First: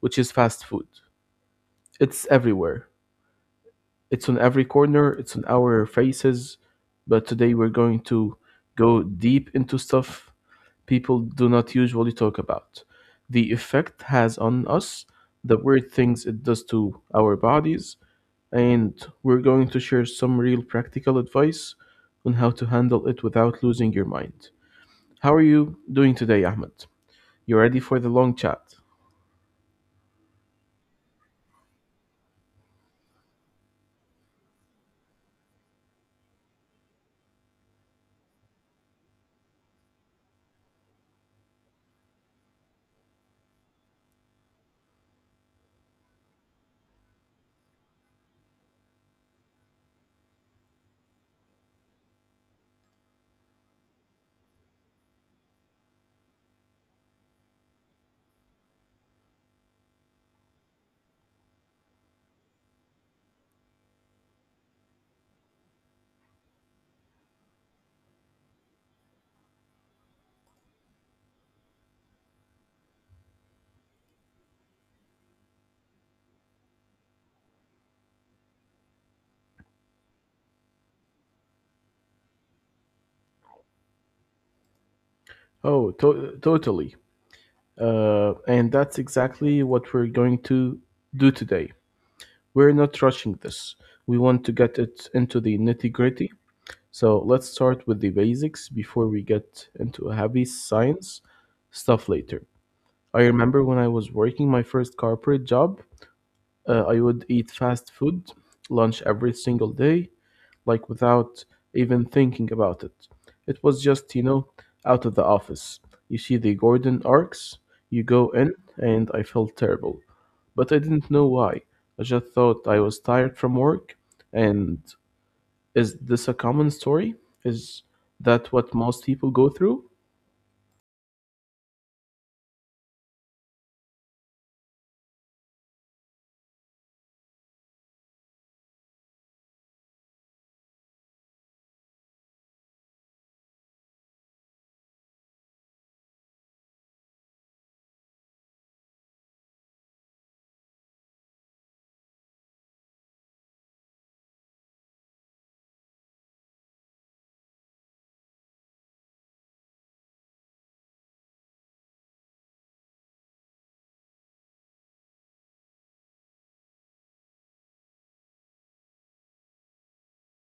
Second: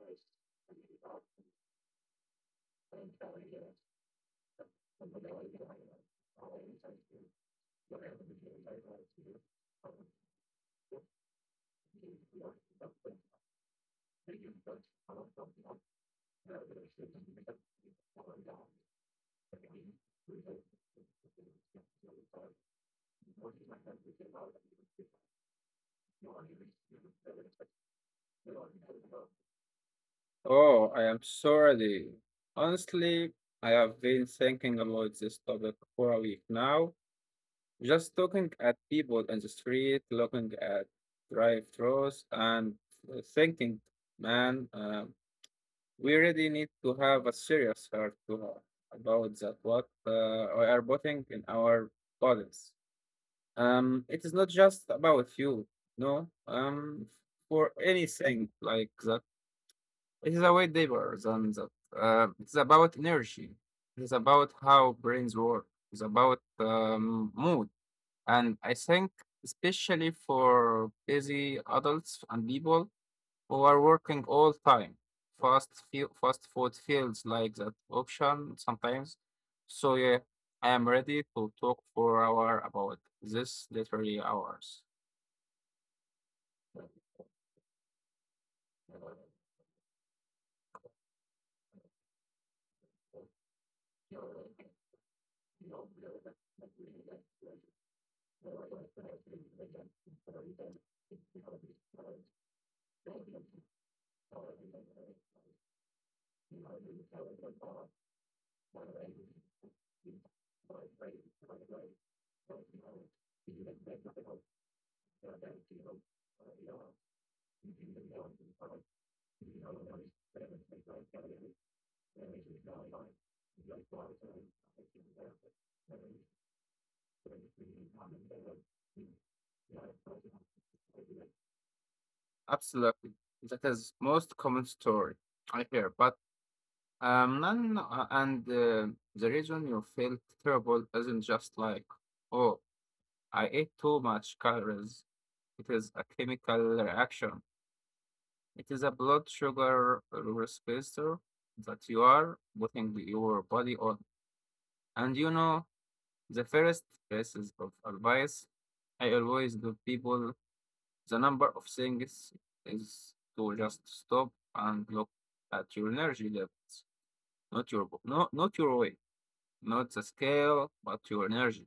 which is fast food. It's everywhere, it's on every corner, it's on our faces. But today we're going to go deep into stuff people do not usually talk about. The effect has on us, the weird things it does to our bodies, and we're going to share some real practical advice on how to handle it without losing your mind. How are you doing today, Ahmed? You ready for the long chat? Oh, I am so ready. Honestly, I have been thinking about this topic for a week now. Just looking at people in the street, looking at drive-thrus, and thinking, man, we really need to have a serious heart to heart about that what we are putting in our bodies. It is not just about you, no. For anything like that it is a way deeper than that. It's about energy. It's about how brains work. It's about mood. And I think, especially for busy adults and people who are working all time, fast food feels like that option sometimes. So yeah, I am ready to talk for hour about this literary hours. Totally. And that's exactly what we're going to do today. We're not rushing this. We want to get it into the nitty gritty. So let's start with the basics before we get into heavy science stuff later. I remember when I was working my first corporate job, I would eat fast food lunch every single day, like without even thinking about it. It was just, you know, out of the office. You see the Gordon arcs, you go in, and I felt terrible. But I didn't know why. I just thought I was tired from work, and is this a common story? Is that what most people go through? Absolutely, that is most common story I hear, but. None, and The reason you feel terrible isn't just like, oh, I ate too much calories. It is a chemical reaction. It is a blood sugar receptor that you are putting your body on. And you know, the first pieces of advice I always give people the number of things is to just stop and look at your energy levels, not your weight. Not the scale, but your energy.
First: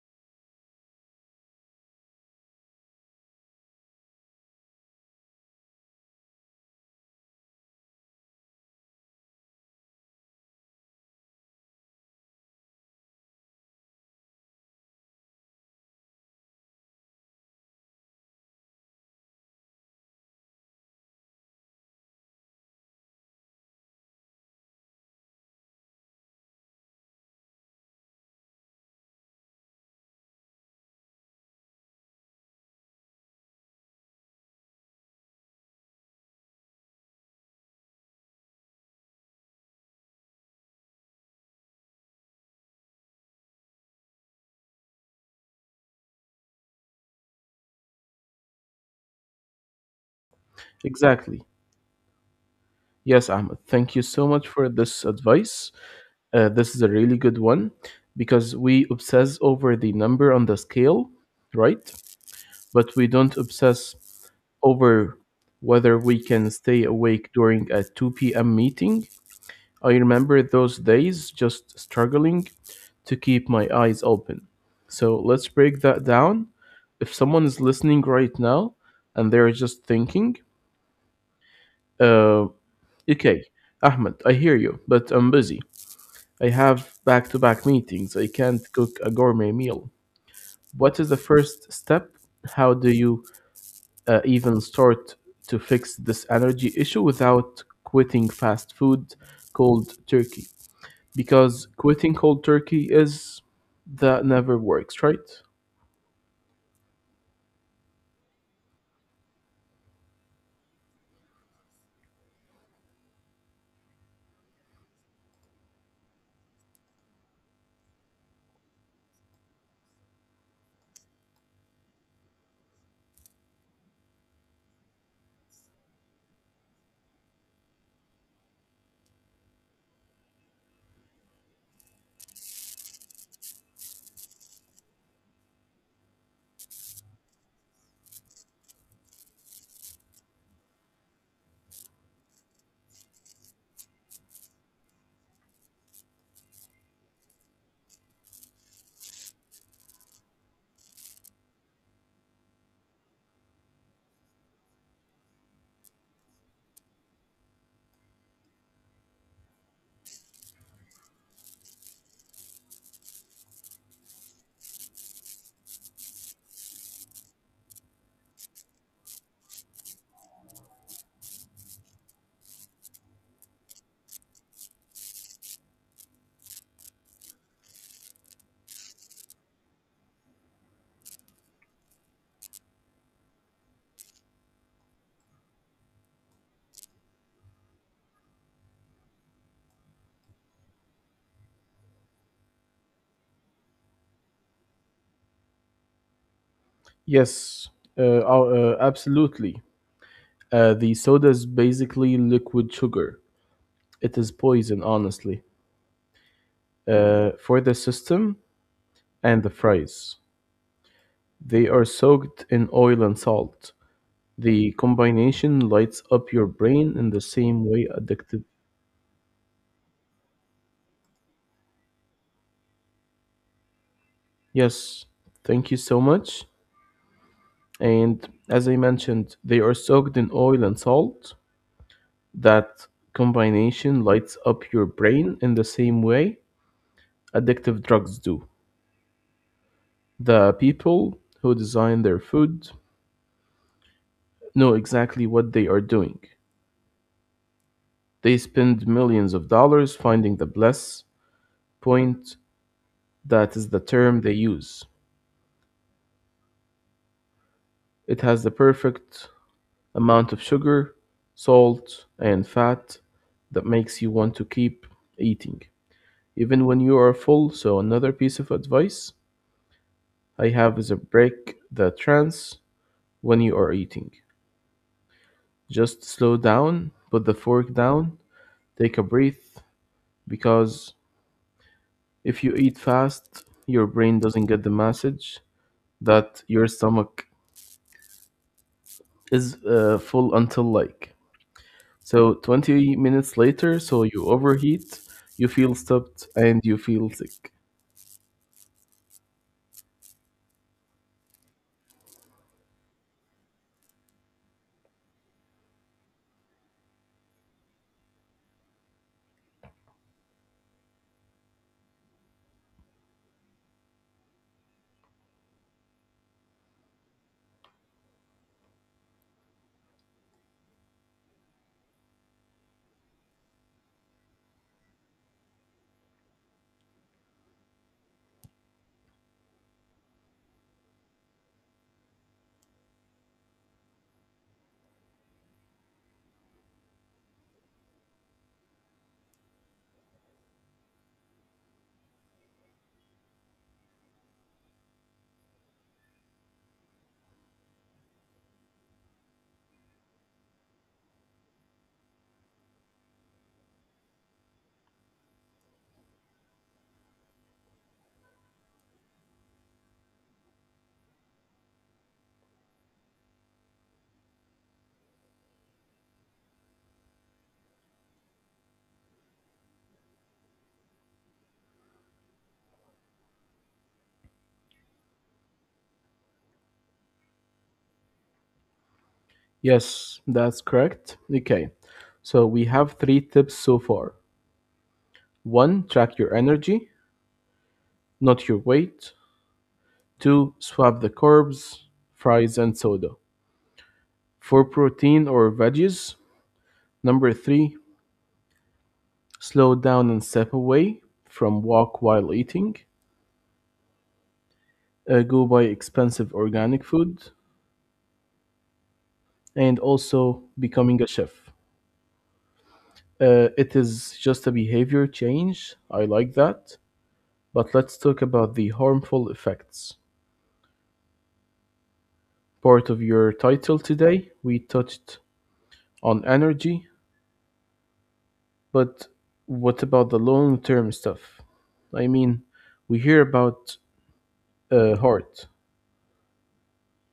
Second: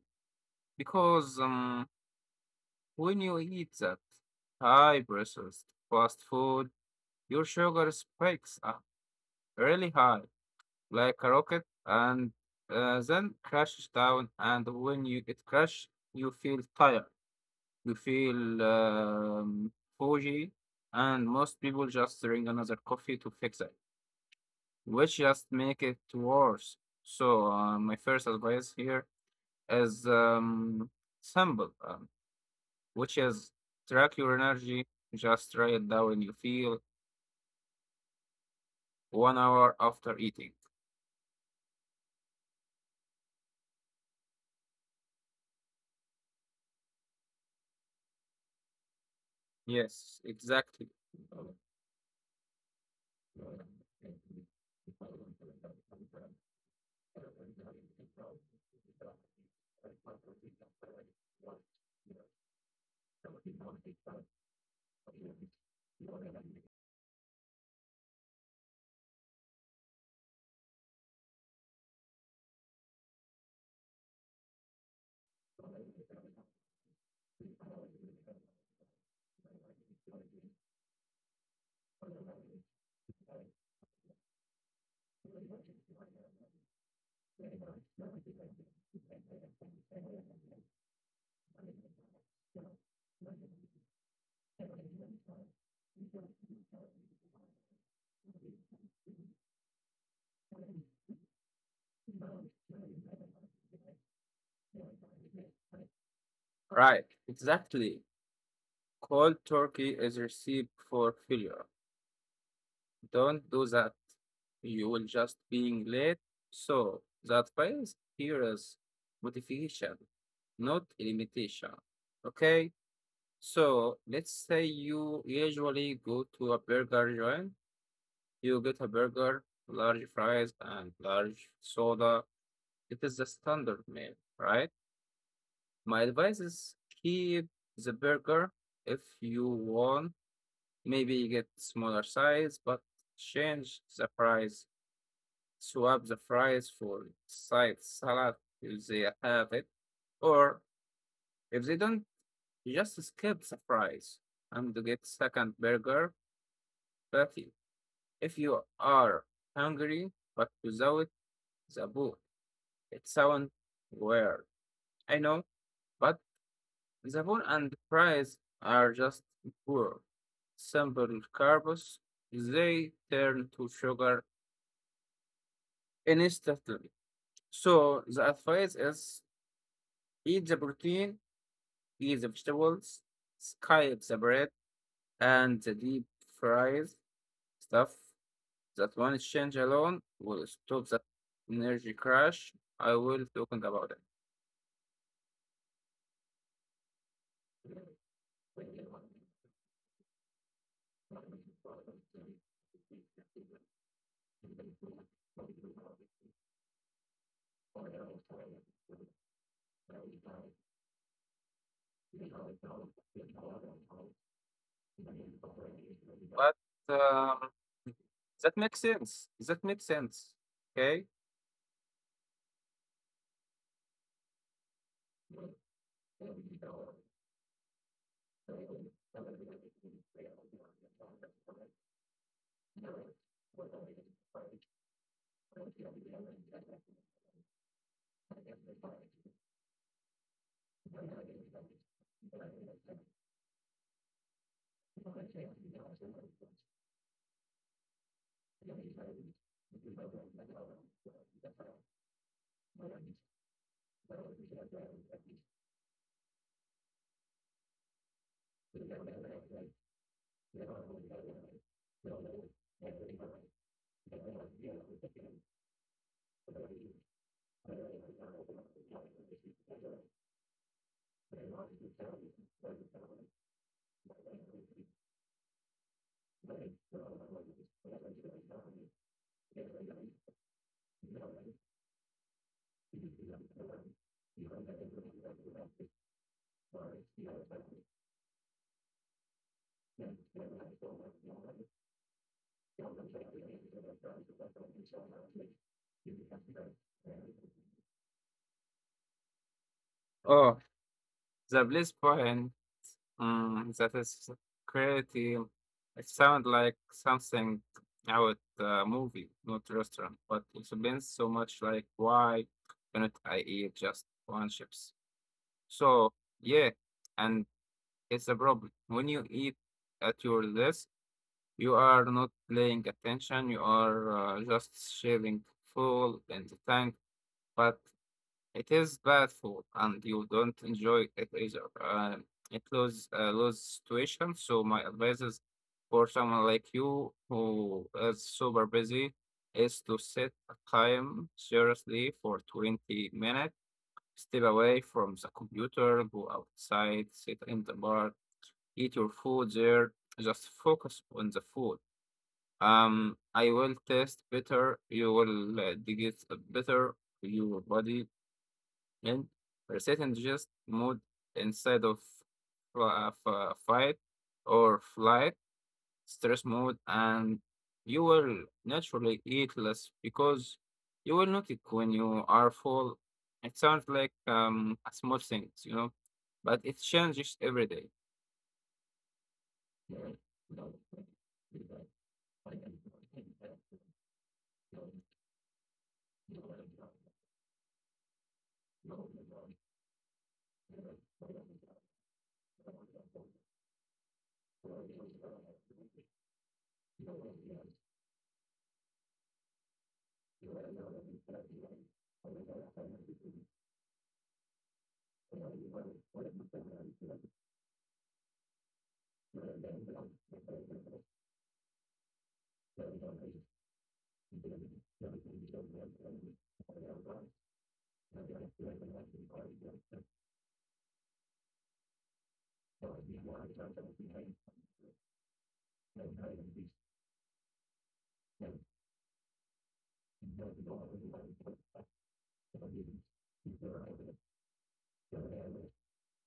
Because when you eat that high processed fast food, your sugar spikes up really high, like a rocket, and then crashes down. And when you it crashes, you feel tired, you feel foggy, and most people just drink another coffee to fix it, which just make it worse. So my first advice here as sample, which is track your energy, just write it down when you feel 1 hour after eating. Yes, exactly. Exactly. Yes, Ahmed. Thank you so much for this advice. This is a really good one because we obsess over the number on the scale, right? But we don't obsess over whether we can stay awake during a 2 p.m. meeting. I remember those days just struggling to keep my eyes open. So let's break that down. If someone is listening right now and they're just thinking, uh, okay, Ahmed, I hear you, but I'm busy. I have back to back meetings. I can't cook a gourmet meal. What is the first step? How do you even start to fix this energy issue without quitting fast food cold turkey? Because quitting cold turkey is that never works, right? Right, exactly. Cold turkey is a recipe for failure. Don't do that. You will just being late. So that advice here is motivation, not limitation. Okay, so let's say you usually go to a burger joint. You get a burger, large fries, and large soda. It is the standard meal, right? My advice is keep the burger if you want. Maybe get smaller size, but change the fries. Swap the fries for side salad if they have it, or if they don't, just skip the fries and get second burger patty. If you are hungry but without the book. It sounds weird, I know, but the bone and fries are just poor. Simple carbs, they turn to sugar instantly. So the advice is eat the protein, eat the vegetables, skip the bread, and the deep fries stuff. That one change alone will stop that energy crash. I will talking about it, Yes, absolutely. The soda is basically liquid sugar. It is poison, honestly, for the system and the fries. They are soaked in oil and salt. The combination lights up but. your brain in the Um, same way addictive. That makes sense. That makes sense. Okay. Yes, thank you so much. And as I mentioned, they are soaked in oil and salt. That combination lights up your brain in the same way addictive drugs do. The people who design their food know exactly what they are doing. They spend millions of dollars finding the bliss point, that is the term they use. It has the perfect amount of sugar, salt, and fat that makes you want to keep eating, even when you are full. So, another piece of advice I have is a break the trance when you are eating. Just slow down, put the fork down, take a breath, because if you eat fast, your brain doesn't get the message that your stomach is full until like so 20 minutes later, so you overheat, you feel stuffed, and you feel sick. Oh, the bliss point. Mm, that is creative. It sounds like something out a movie, not restaurant, but it explains so much like why cannot I eat just one chips? So yeah, and it's a problem. When you eat at your desk, you are not paying attention. You are just shaving full in the tank, but it is bad food, and you don't enjoy it either. It lose a lose situation. So my advice is for someone like you who is super busy is to set a time seriously for 20 minutes. Step away from the computer, go outside, sit in the bar, eat your food there. Just focus on the food. I will taste better. You will digest better your body and resetting just mode inside of fight or flight stress mode and you will naturally eat less because you will not eat when you are full. It sounds like a small thing, you know, but it changes every day. Yes, that's correct. Okay, so we have three tips so far. One, track your energy, not your weight. Two, swap the carbs, fries, and soda for protein or veggies. Number three, slow down and step away from walk while eating, go buy expensive organic food, and also becoming a chef. It is just a behavior change. I like that. But let's talk about the harmful effects. Part of your title today, we touched on energy, but what about the long term stuff? I mean, we hear about heart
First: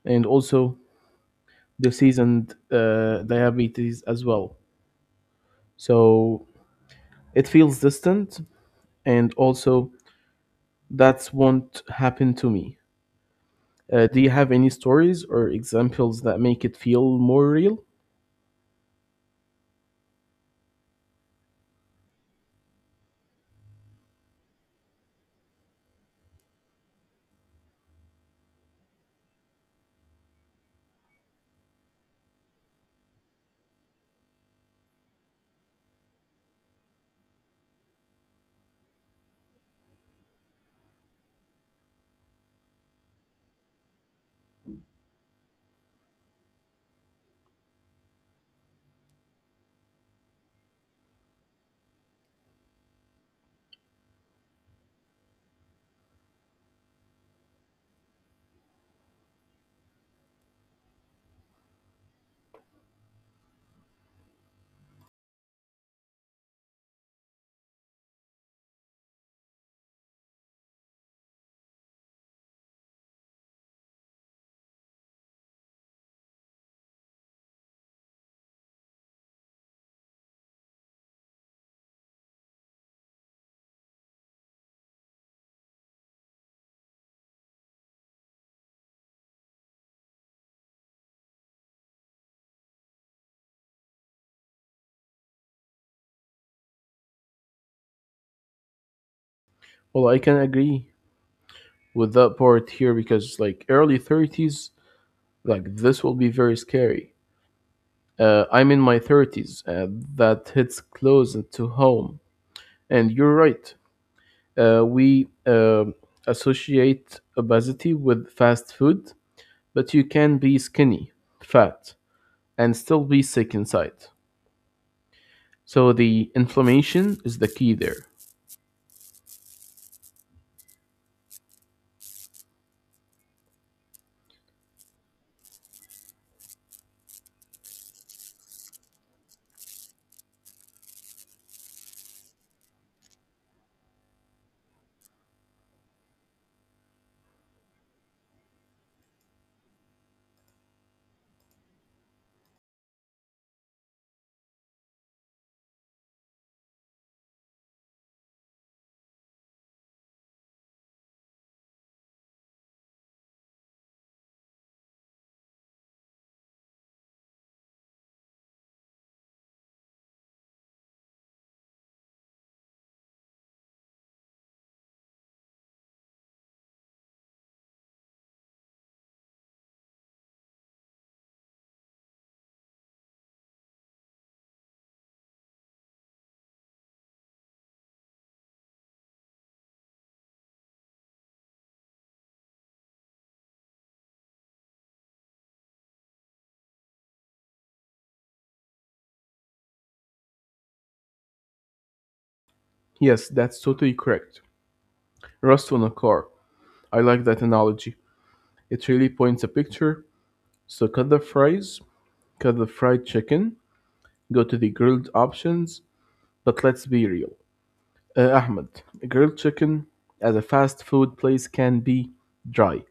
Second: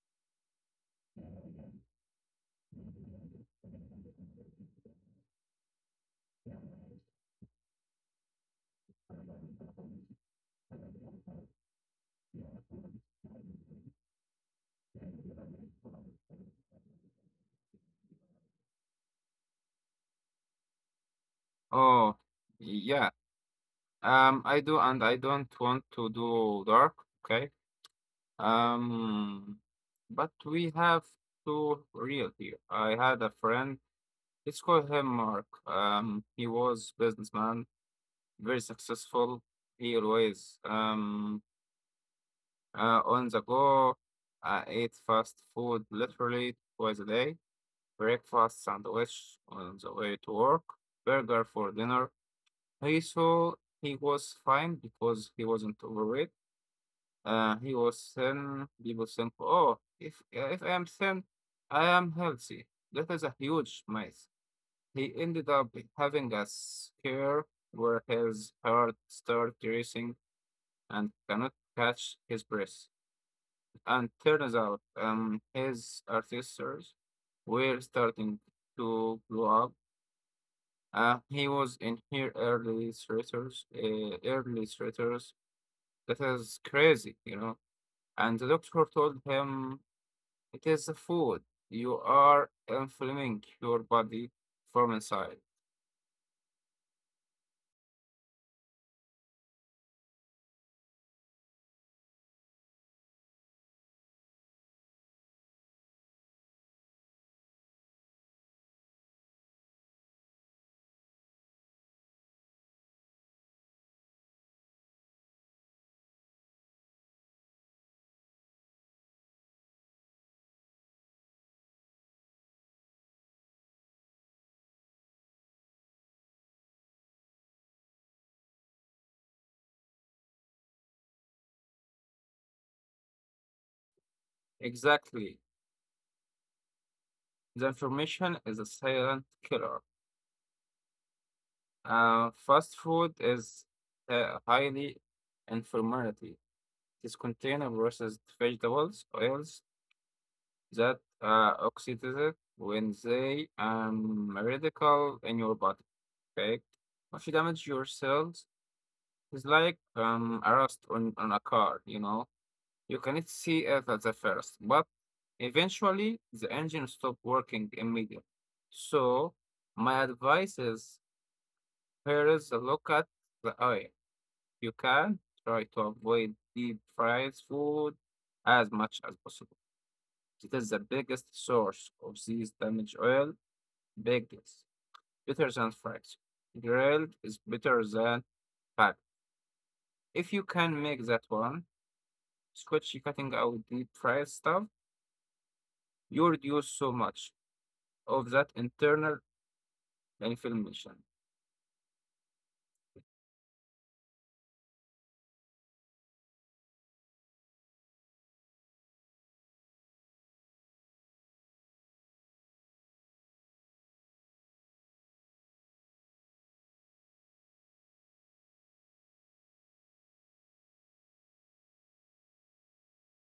and also disease and diabetes as well. So it feels distant, and also that's won't happen to me. Do you have any stories or examples that make it feel more real? Oh, yeah. I do, and I don't want to do dark. Okay. Um, but we have to real here. I had a friend. Let's call him Mark. He was businessman, very successful. He always on the go. I ate fast food literally twice a day. Breakfast sandwich on the way to work. Burger for dinner. He saw he was fine because he wasn't overweight. He was thin. He was thin. Oh, if I am thin, I am healthy. That is a huge myth. He ended up having a scare where his heart started racing and cannot catch his breath. And turns out, his arteries were starting to blow up. He was in here early stressors, early stressors. That is crazy, you know. And the doctor told him it is the food. You are inflaming your body from inside. Well, I can agree with that part here because, like, early 30s, like, this will be very scary. I'm in my 30s, that hits close to home. And you're right. We associate obesity with fast food, but you can be skinny, fat, and still be sick inside. So the inflammation is the key there. Exactly. The information is a silent killer. Fast food is highly inflammatory. It contains processed vegetables, oils that oxidize when they radical in your body. Okay, if you damage your cells, it's like a rust on a car. You know, you cannot see it at the first, but eventually the engine stopped working immediately. So my advice is here is a look at the oil. You can try to avoid deep fried food as much as possible. It is the biggest source of these damaged oil. Bagels, better than fried. Grilled is better than packed. If you can make that one, scotch cutting out deep fried stuff, you reduce so much of that internal inflammation. Yes, that's totally correct. Rust on a car. I like that analogy. It really points a picture. So cut the fries, cut the fried chicken, go to the grilled options, but let's be real. Ahmed, grilled chicken at a fast food place can be dry,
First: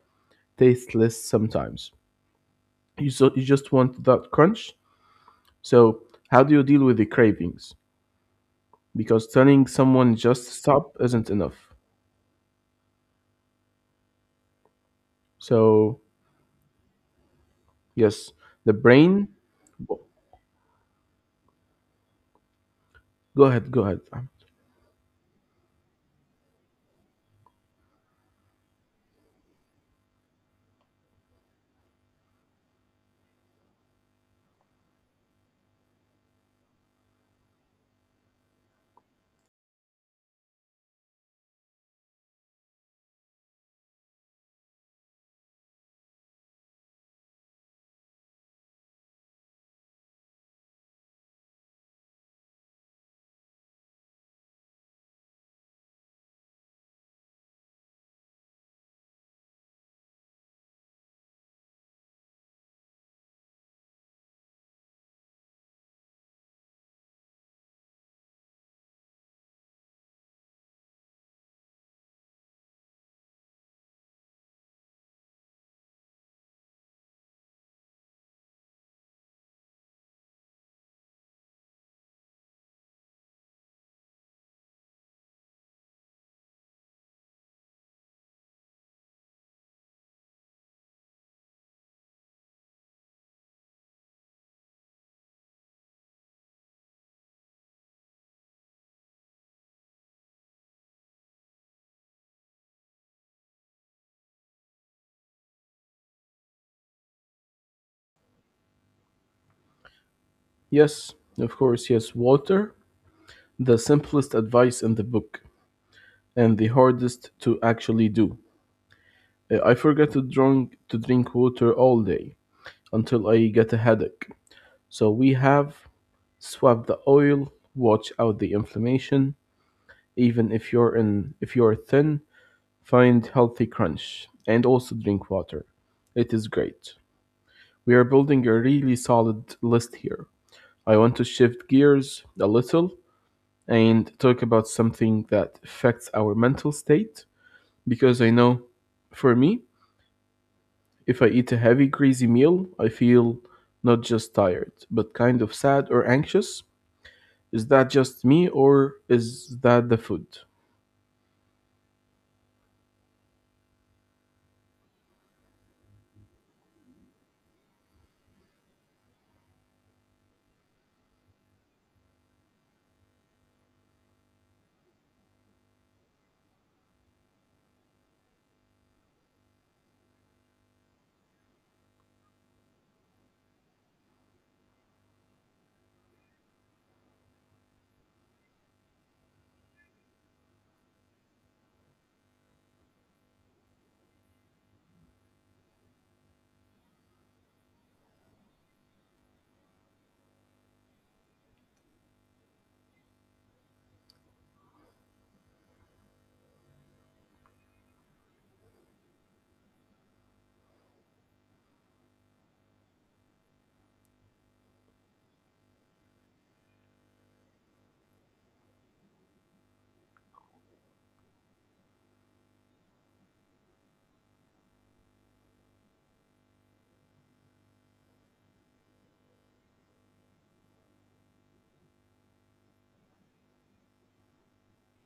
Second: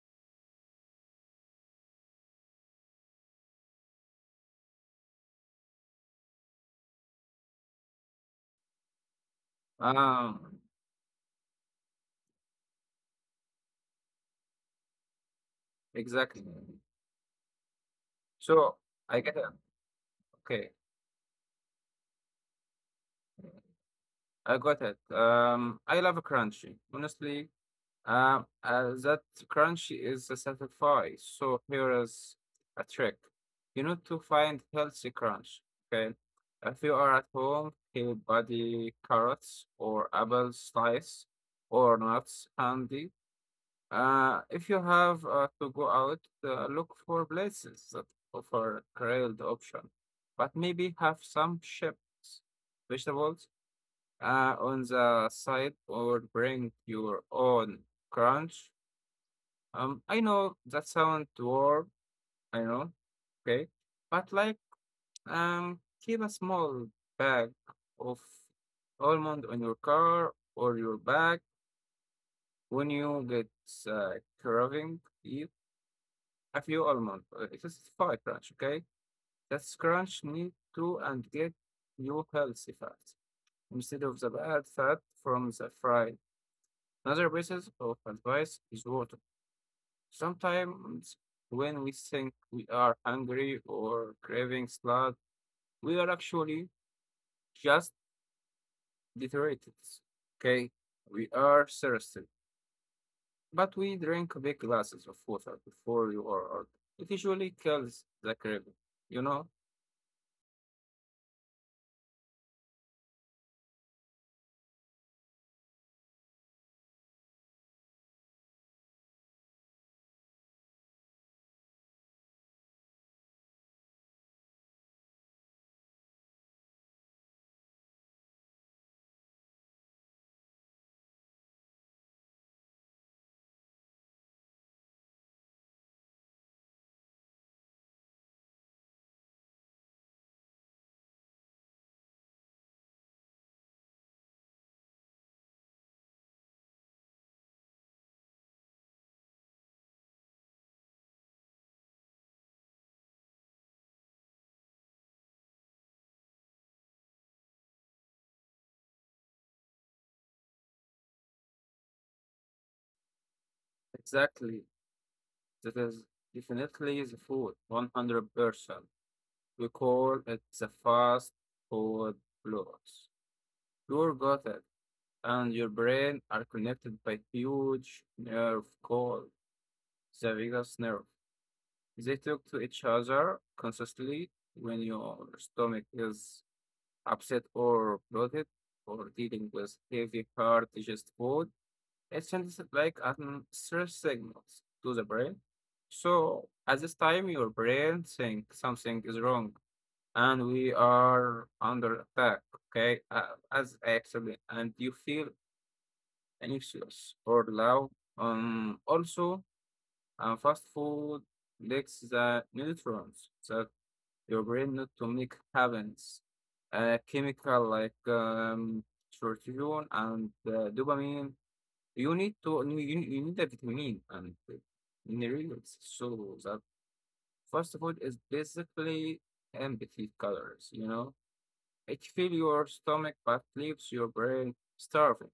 tasteless sometimes. You, so, you just want that crunch. So, how do you deal with the cravings? Because telling Um, someone just stop isn't enough. exactly. So, So yes, I the get it. brain. Okay, Go ahead, go ahead, I Ahmed. got it. I love crunchy. Honestly, that crunchy is a satisfy. So here is a trick. You need to find healthy crunch. Okay, if you are at home, peel body carrots or apple slice or nuts handy. If you have to go out, look for places that offer grilled option, but maybe have some chips, vegetables on the side, or bring your own crunch. I know that sounds weird, I know, okay, but like keep a small bag of almond on your car or your bag when you get uh, craving it a few almond. It is five crunch, okay? That's crunch need to and get new healthy fat instead of the bad fat from the fry. Another basis of advice is water. Sometimes when we think we are hungry or craving salad, we are actually just dehydrated. Okay, we are thirsty, but we drink big glasses of water before you are out. It usually kills the craving, you know? Yes, of course, yes, Walter. The simplest advice in the book and the hardest to actually do. I forget to drink water all day until I get a headache. So we have swap the oil, watch out the inflammation. Even if you're thin, find healthy crunch and also drink water. It is great. We are building a really solid list here. I want to shift gears a little and talk about something that affects our mental state because I know for me, if I eat a heavy, greasy meal, I feel not just tired, but kind of sad or anxious. Is that just me or is that the food? Exactly. That is definitely the food, 100%. We call it the fast food blues. Your gut and your brain are connected by huge nerve called the vagus nerve. They talk to each other constantly when your stomach is upset or bloated or dealing with heavy, hard digested food. It sends like stress signals to the brain. So at this time, your brain thinks something is wrong and we are under attack, okay? As I explained, and you feel anxious or loud. Also, fast food lacks the nutrients that your brain need to make happens. Chemical like serotonin and dopamine you need to you need a vitamin and minerals. So that fast food is basically empty colors, you know? It fills your stomach but leaves your brain starving.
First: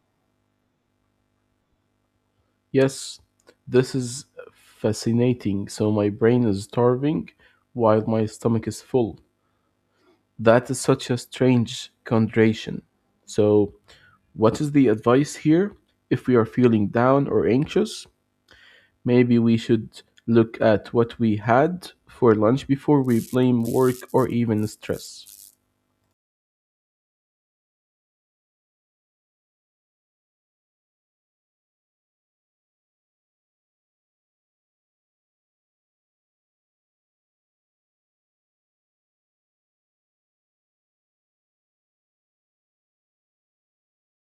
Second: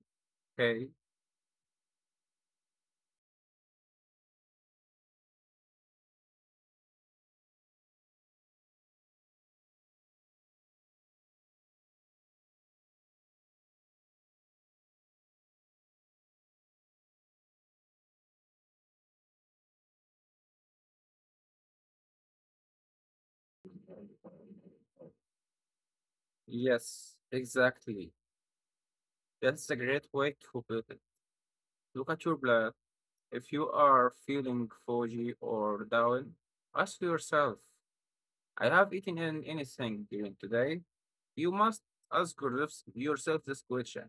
Okay? Yes, this is fascinating. So my brain is starving while my stomach is full. That is such a strange contradiction. So, what is the advice here? If we are feeling down or anxious, maybe we should look at what we had for lunch before we blame work or even stress. Yes, exactly. That's a great way to put it. Look at your blood. If you are feeling foggy or down, ask yourself I have eaten anything during today. You must ask yourself this question.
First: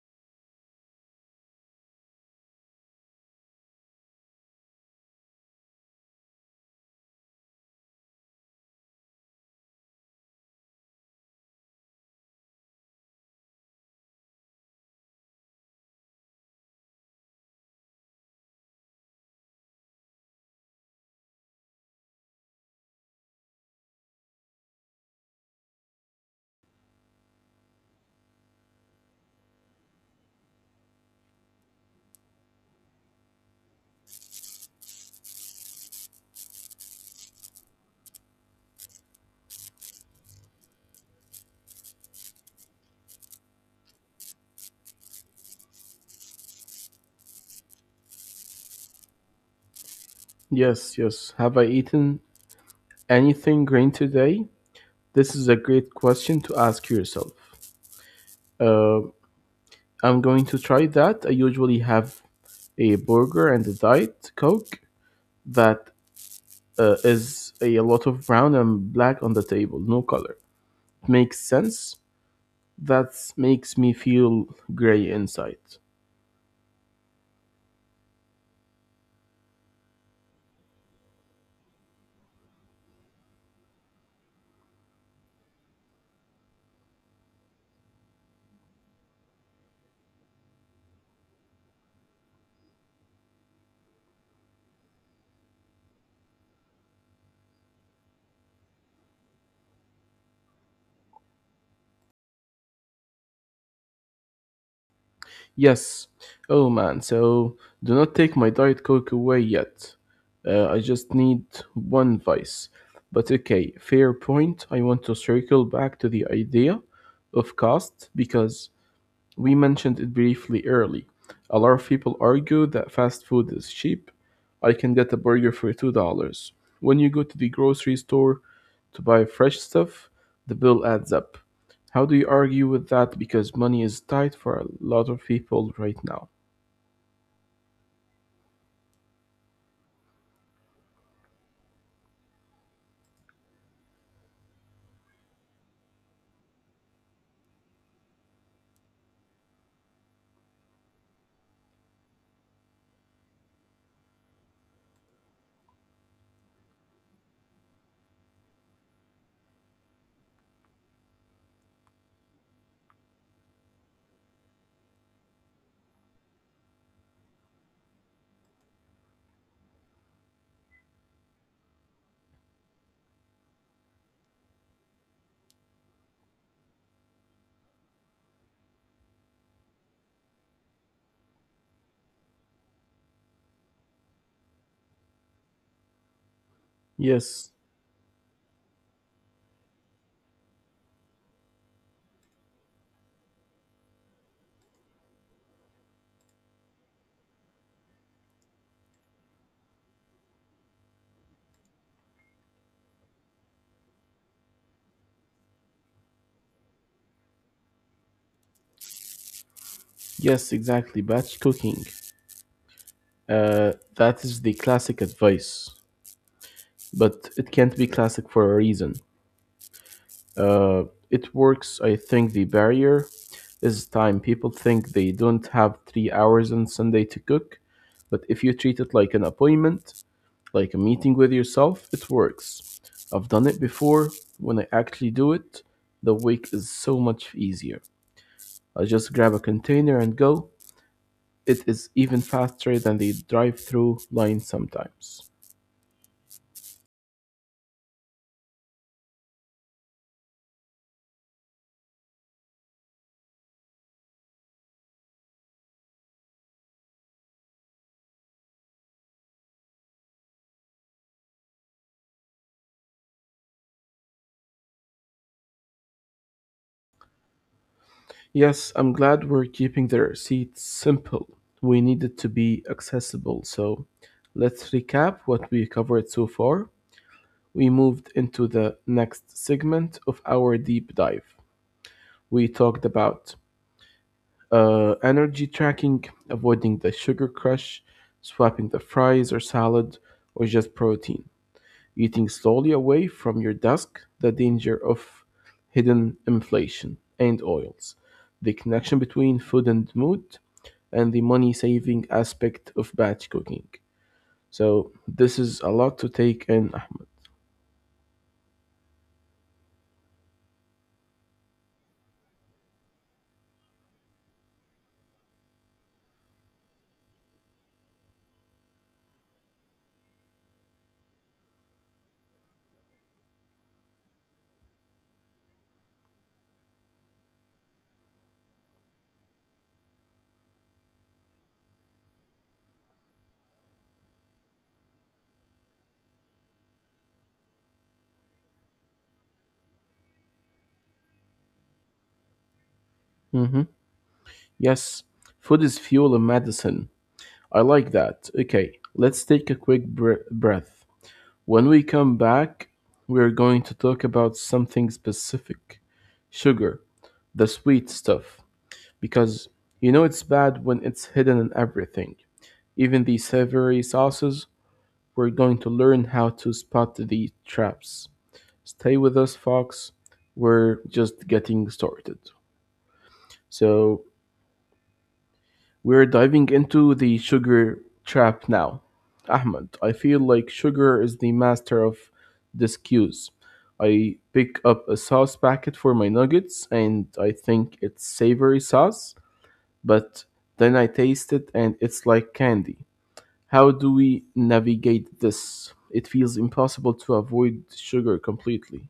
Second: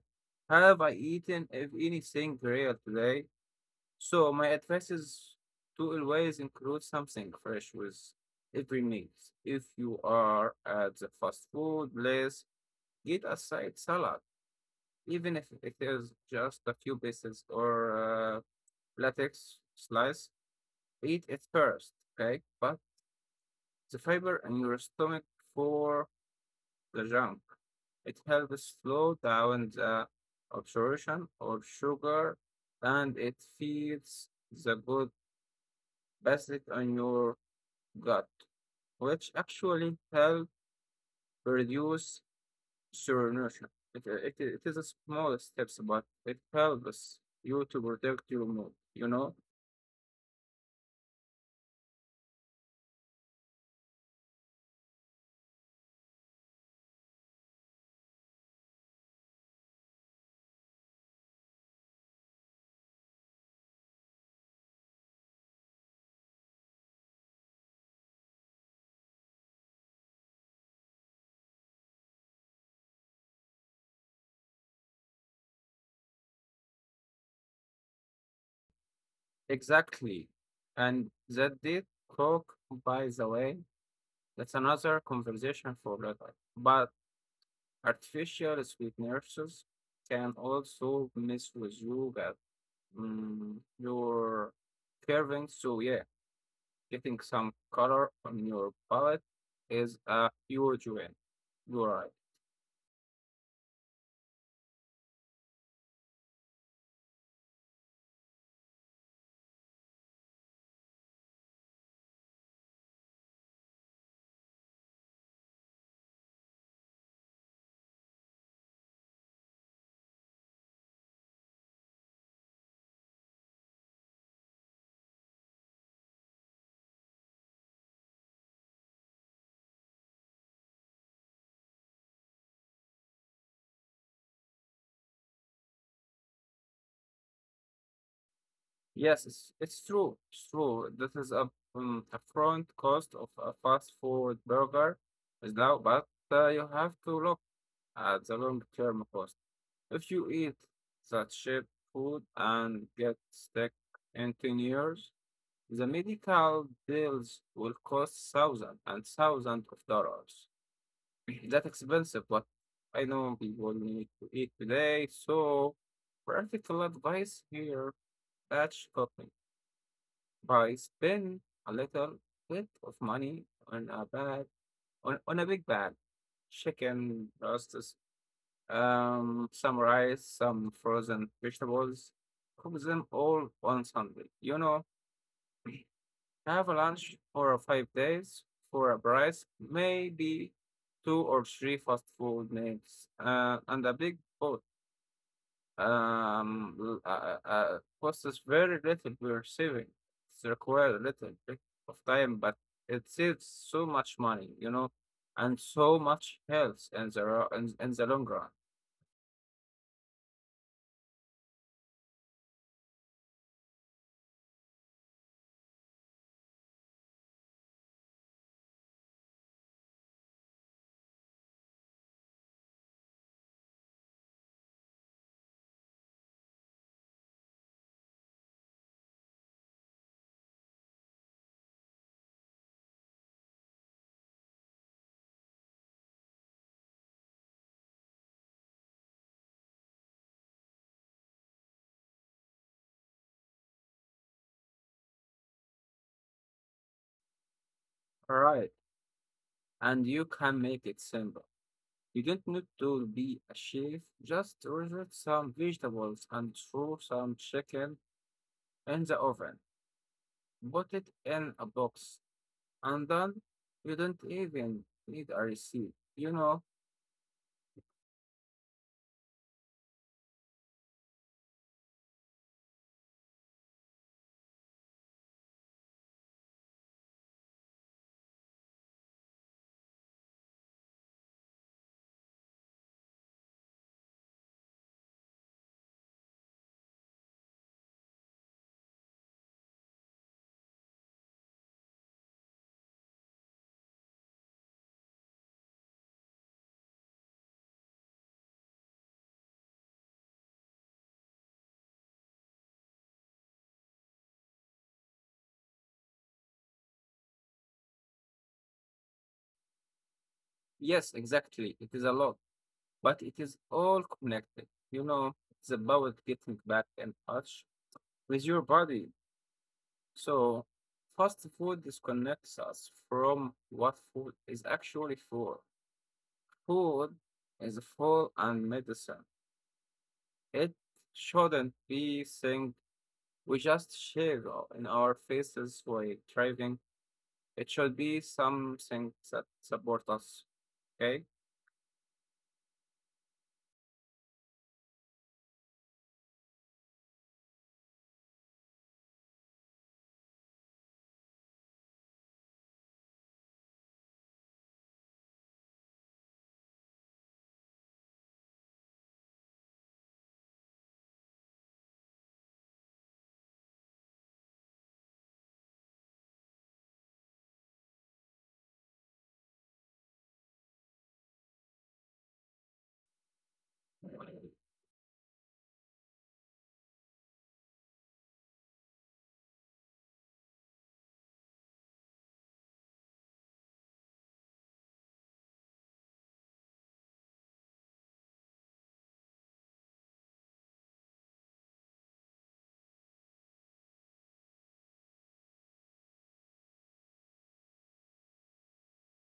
Have I eaten of anything real today? So my advice is to always include something fresh with every meal. If you are at the fast food place, get a side salad, even if it is just a few pieces or uh, latex slice. Eat it first, okay? But the fiber in your stomach for the junk. It helps slow down the absorption of sugar and it feeds the good acid in your gut, which actually help reduce malnutrition. It is a small steps, but it helps you to protect your mood, you know? Yes, yes. Have I eaten anything green today? This is a great question to ask yourself. Uh, I'm going to try that. I usually have a burger and a diet coke that is a lot of brown and black on the table, no color. Makes sense. That makes me feel gray inside. Exactly. And that did coke. By the way, that's another conversation for later. But artificial sweeteners can also mess with you that your curving. So yeah, getting some color on your palette is a huge win. You're right. Yes. Oh man. So do not take my diet coke away yet. I just need one vice. But okay, fair point. I want to circle back to the idea of caste because we mentioned it briefly early. A lot of people argue that fast food is cheap. I can get a burger for $2. When you go to the grocery store to buy fresh stuff, the bill adds up. How do you argue with that? Because money is tight for a lot of people right now. Yes, it's true. It's true. This is a front cost of a fast food burger is now, but you have to look at the long term cost. If you eat such cheap food and get sick in 10 years, the medical bills will cost thousands and thousands of dollars. That expensive, but I know people need to eat today, so practical advice here, batch cooking. By spend a little bit of money on a bag on a big bag. Chicken, roasts, some rice, some frozen vegetables. Cook them all on Sunday. You know, have a Yes, lunch for 5 days for a price, maybe two or three fast food meals, and a big boat. Costs us very little we're saving. It's required a little bit of time, but it saves so much money, and so much health in the in the long run. yes, exactly. Batch cooking. That is the classic advice, but it can't be classic for a reason. Uh, it works. I think the barrier is time. People think they don't have 3 hours on Sunday to cook, but if you treat it like an appointment, like a meeting with yourself, it works. I've done it before. When I actually do it, the week is so much easier. I just grab a container and go. It is even faster than the drive through line sometimes. All right, and you can make it simple. You don't need to be a chef, just roast some vegetables and throw some chicken in the oven. Put it in a box, and then you don't even need a receipt. Yes, I'm glad we're keeping the receipts simple. We need it to be accessible. So let's recap what we covered so far. We moved into the next segment of our deep dive. We talked about energy tracking, avoiding the sugar crush, swapping the fries or salad, or just protein, eating slowly away from your desk, the danger of hidden inflation and oils, the connection between food and mood, and the money saving aspect of batch cooking. So, this is a lot to take in, Yes, exactly. It is a lot, but it is all connected. You know, it's about getting back in touch with your body. So, fast food disconnects us from what food is actually for. Food is full and medicine. It shouldn't be thing we just share in our faces while driving. It should be something that support us. Okay? Ahmed. Hmm. Yes, food is fuel and medicine. I like that. Okay, let's take a quick breath. When we come back, we're going to talk about something specific, sugar, the sweet stuff. Because you know it's bad when it's hidden in everything. Even the savory sauces, we're going to learn how to spot the traps. Stay with us, folks. We're just getting started. So, we're diving into the sugar trap now. Ahmed, I feel like sugar is the master of discues. I pick up a sauce packet for my nuggets and I think it's savory sauce. But then I taste it and it's like candy. How do we navigate this? It feels impossible to avoid sugar completely.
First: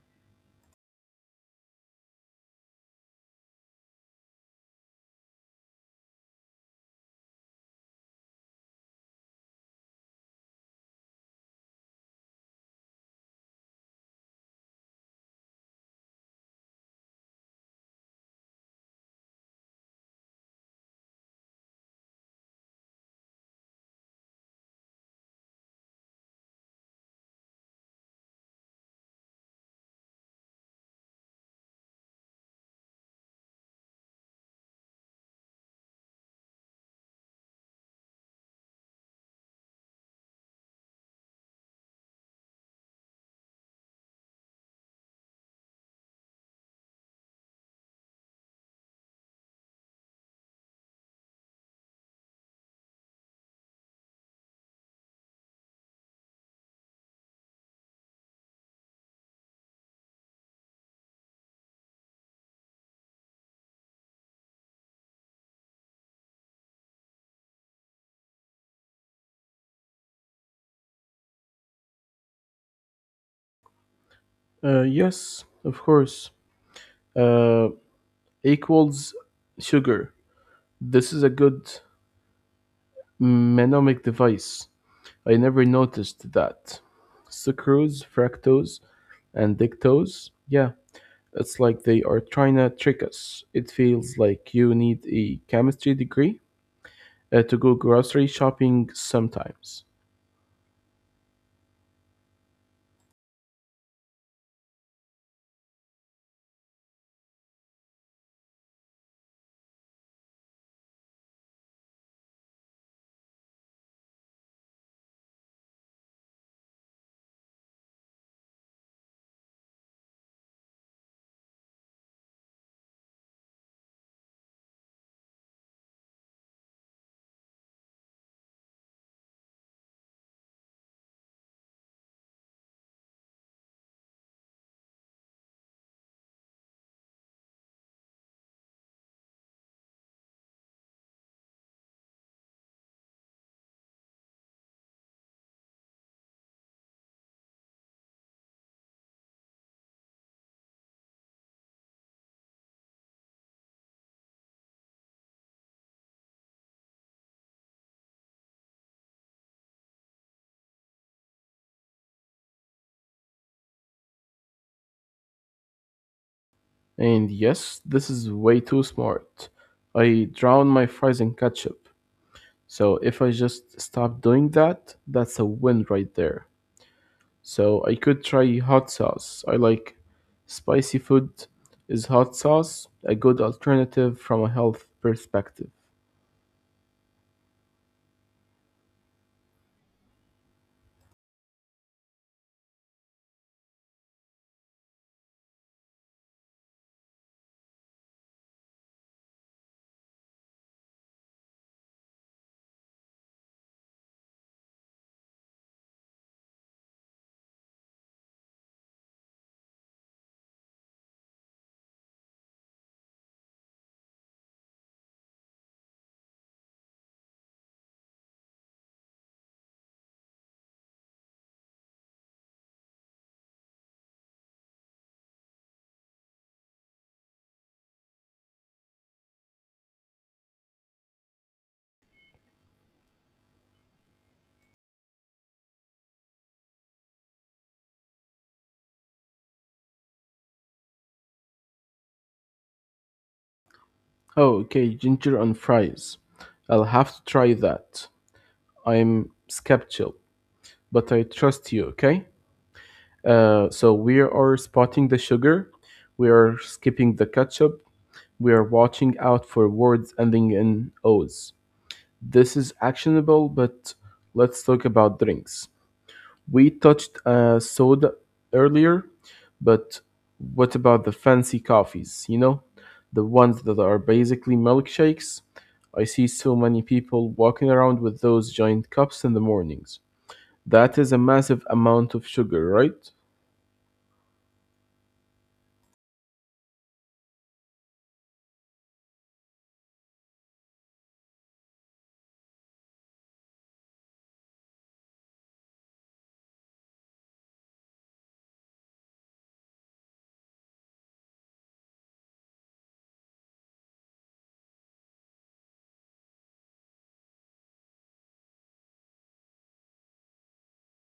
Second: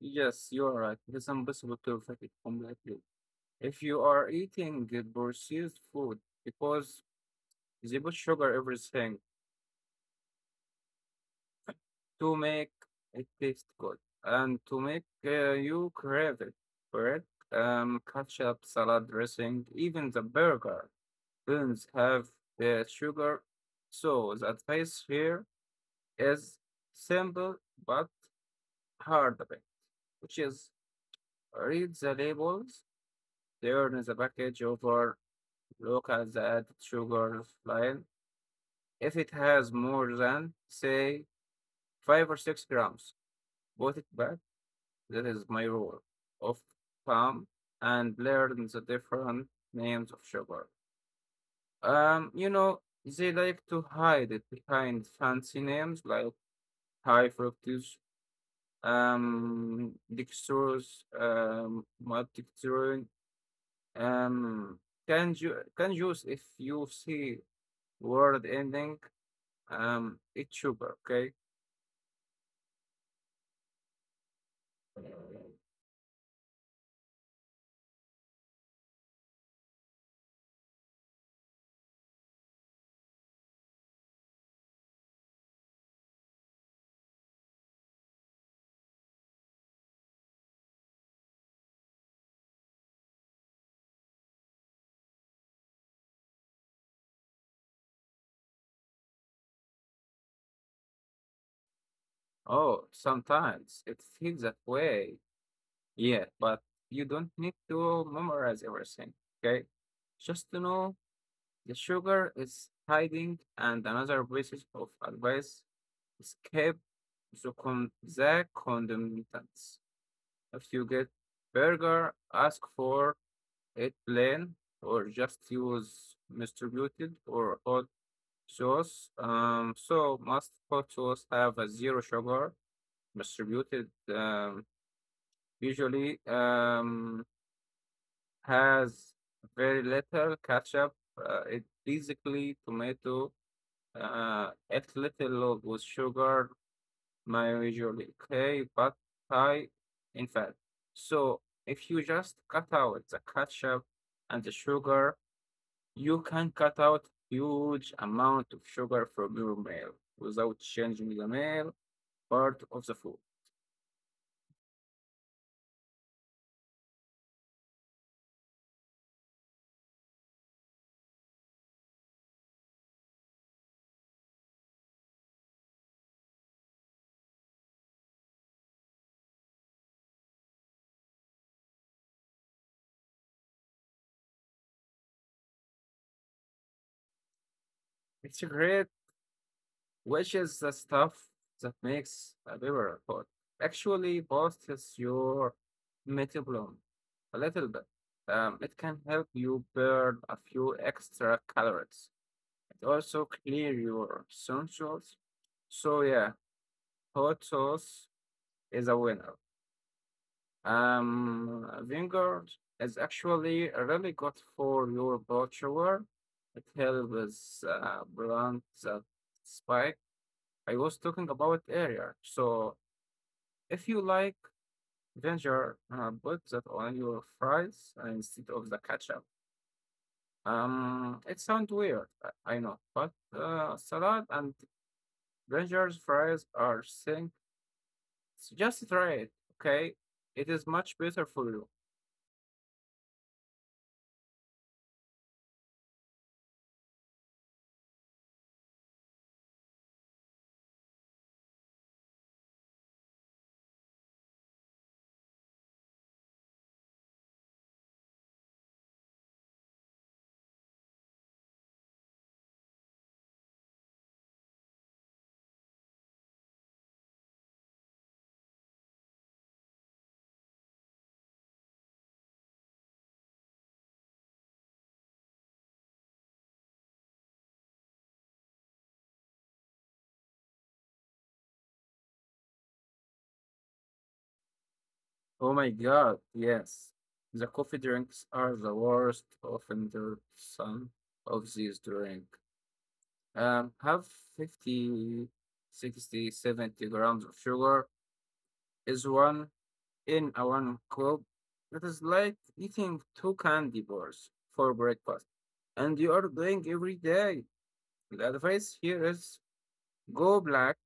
Yes, you are right. It is impossible to affect it completely. If you are eating the processed food because they put sugar everything to make it taste good and to make you crave it, bread, ketchup, salad dressing, even the burger beans have sugar, so the advice here is simple but hard a bit, which is read the labels, turn the package over, look at the added sugar line. If it has more than, say, 5 or 6 grams, put it back. That is my rule of thumb, and learn the different names of sugar. You know, they like to hide it behind fancy names like high fructose, dextrose, maltodextrin, um, can juice. If you see word ending, it's sugar, okay? Yes, of course. Uh, Equals sugar. This is a good mnemonic device. I never noticed that. Sucrose, fructose, and dictose. Yeah, it's like they are trying to trick us. It feels like you need a chemistry degree to go grocery shopping sometimes. Oh, sometimes it feels that way, yeah, but you don't need to memorize everything, okay? Just to know the sugar is hiding, and another basis of advice escape the, the condiments. If you get burger, ask for it plain or just use distributed or hot sauce. So must hot sauce have a zero sugar distributed, um, usually has very little ketchup. It basically tomato. It's little load with sugar mayo usually clay, but high in fat. So if you just cut out the ketchup and the sugar, you can cut out huge amount of sugar from your meal without changing the meal part of the food. And yes, this is way too smart. I drown my fries in ketchup. So if I just stop doing that, that's a win right there. So I could try hot sauce. I like spicy food. Is hot sauce a good alternative from a health perspective? It's great, which is the stuff that makes a beverage hot. Actually, boosts your metabolism a little bit. It can help you burn a few extra calories. It also clear your essentials. So yeah, hot sauce is a winner. Vinegar is actually really good for your blood. It helps blunt the spike I was talking about earlier. So if you like vinegar, put that on your fries instead of the ketchup. It sounds weird, I know, but salad and Rangers fries are sync. Just try it, okay? It is much better for you. Oh, okay, ginger on fries. I'll have to try that. I'm skeptical, but I trust you, okay? So we are spotting the sugar, we are skipping the ketchup, we are watching out for words ending in O's. This is actionable, but let's talk about drinks. We touched soda earlier, but what about the fancy coffees? The ones that are basically milkshakes. I see so many people walking around with those giant cups in the mornings. That is a massive amount of sugar, right? Oh my god, yes. The coffee drinks are the worst offender. Some of these drink have 50, 60, 70 grams of sugar is one in a one cup. That is like eating two candy bars for breakfast, and you are doing every day. The advice here is go black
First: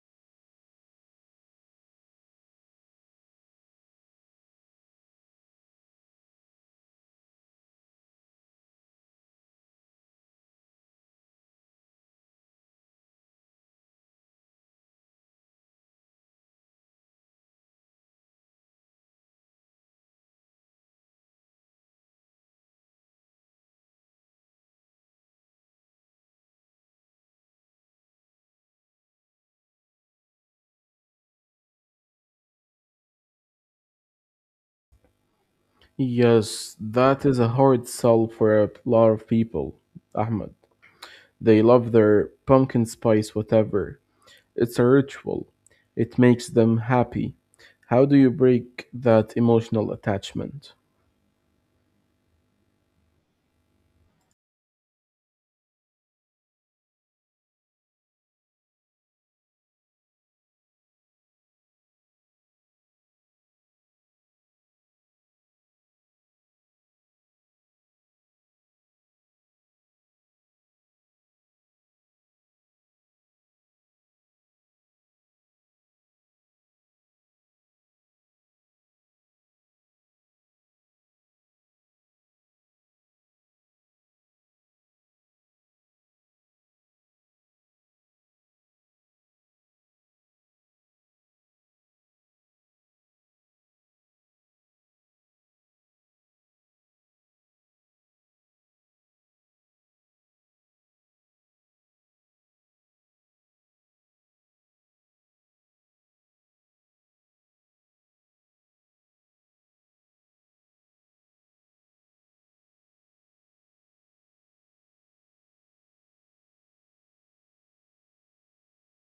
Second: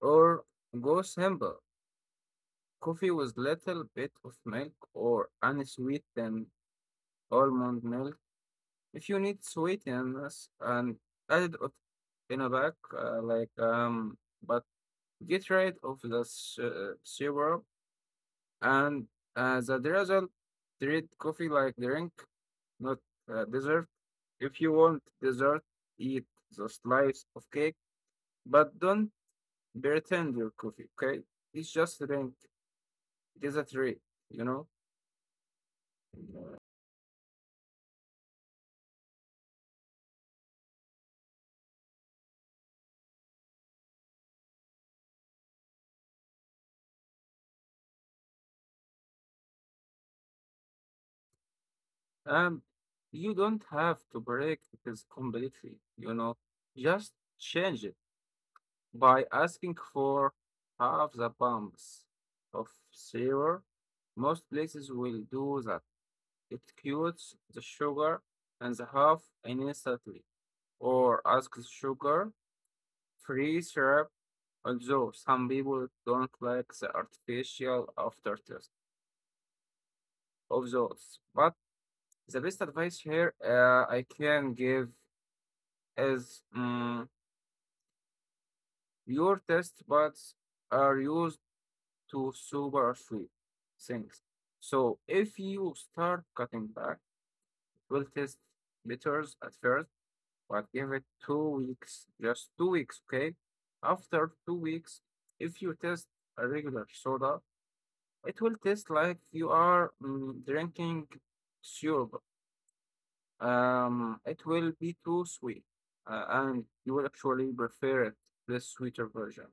or go simple. Coffee with little bit of milk or unsweetened almond milk. If you need sweetness and add it in a bag, like but get rid of the syrup, and as a result, treat coffee like drink, not dessert. If you want dessert, eat the slice of cake, but don't pretend your coffee. Okay, it's just a drink. It is a treat, you know. Yes, that is a hard sell for a lot of people, Ahmed. They love their pumpkin spice whatever. It's a ritual. It makes them happy. How do you break that emotional attachment? Um, you don't have to break this completely, you know, just change it by asking for half the pumps of syrup. Most places will do that. It cures the sugar and the half instantly, or ask the sugar free syrup. Although some people don't like the artificial aftertaste of those, but the best advice here I can give as your test buds are used to super sweet things. So if you start cutting back, it will taste bitters at first, but give it 2 weeks, just 2 weeks, okay? After 2 weeks, if you taste a regular soda, it will taste like you are drinking syrup. It will be too sweet, and you will actually prefer it, the sweeter version.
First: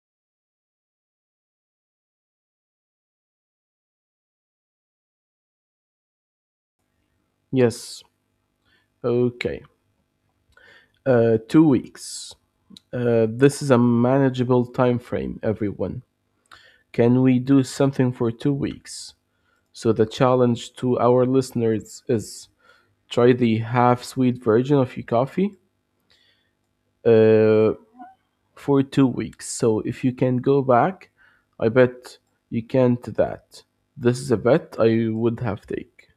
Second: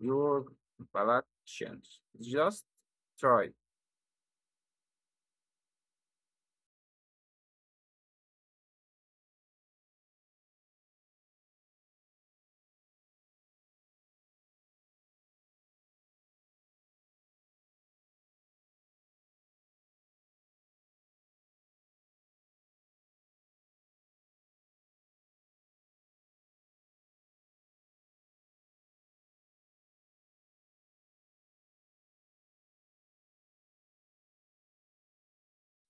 Your Palatians. Just try. Yes, okay. Two weeks. This is a manageable time frame, everyone. Can we do something for 2 weeks? So the challenge to our listeners is try the half sweet version of your coffee. Uh, for 2 weeks. So if you can go back, I bet you can't that. This is a bet I would have take.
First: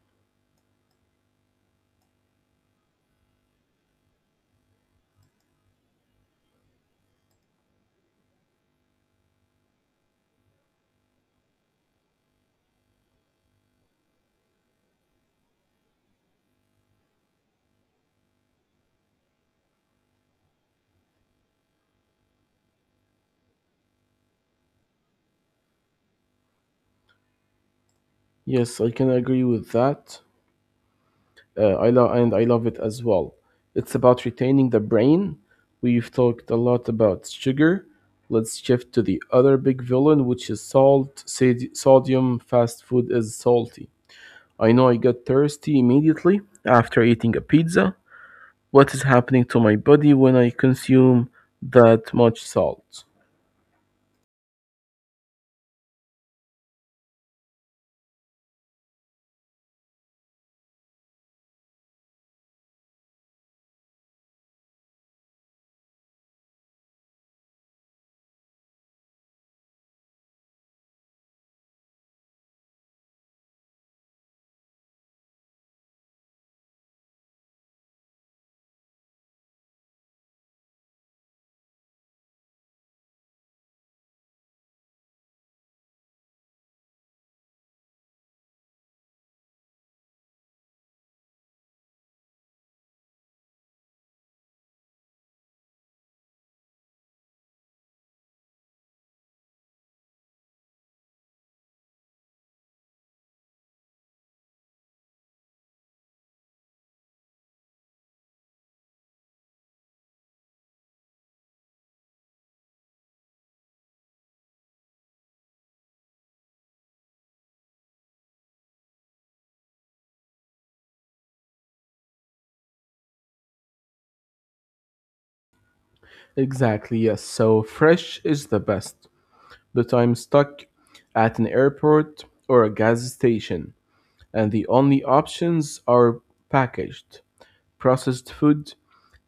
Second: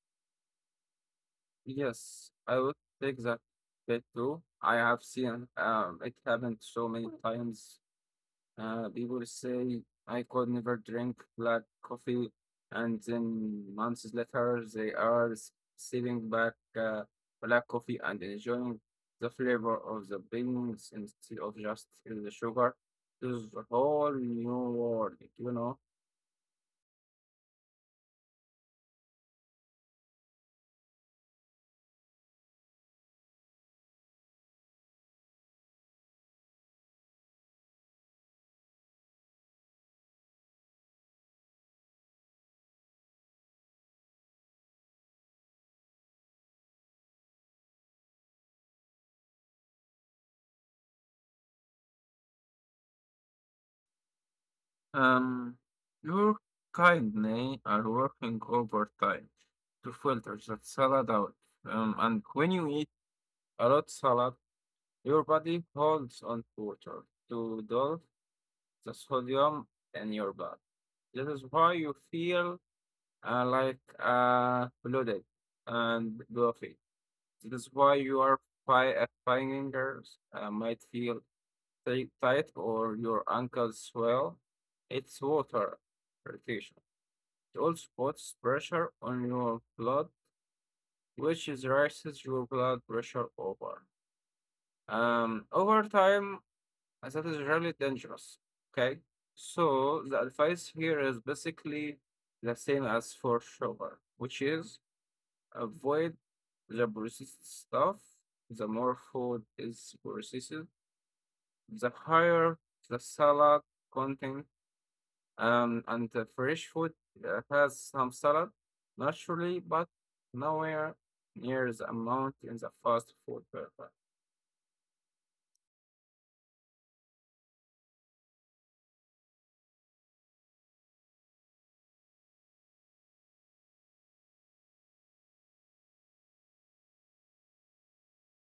Yes, I would take that bet too. I have seen it happened so many times. People say I could never drink black coffee, and then months later they are sipping back uh, black coffee and enjoying the flavor of the beans instead of just the sugar. This is a whole new world, you know. Yes, I can agree with that. I love and I love it as well. It's about retaining the brain. We've talked a lot about sugar. Let's shift to the other big villain, which is salt. Sodium fast food is salty. I know I got thirsty immediately after eating a pizza, what is happening to my body when I consume that much salt. Um, your kindly are working overtime to filter that salad out. And when you eat a lot salad, your body holds on to water to dull the sodium in your blood. This is why you feel like bloated and fluffy. This is why your fingers might feel tight or your ankles swell. It's water irritation. It also puts pressure on your blood, which is raises your blood pressure over. Over time, as that is really dangerous. Okay, so the advice here is basically the same as for sugar, which is avoid the processed stuff. The more food is processed, the higher the salad content. And the fresh food has some salad naturally, but nowhere near the amount in the fast food burger. Exactly, yes. So fresh is the best. But I'm stuck at an airport or a gas station, and the only options are packaged. Processed food.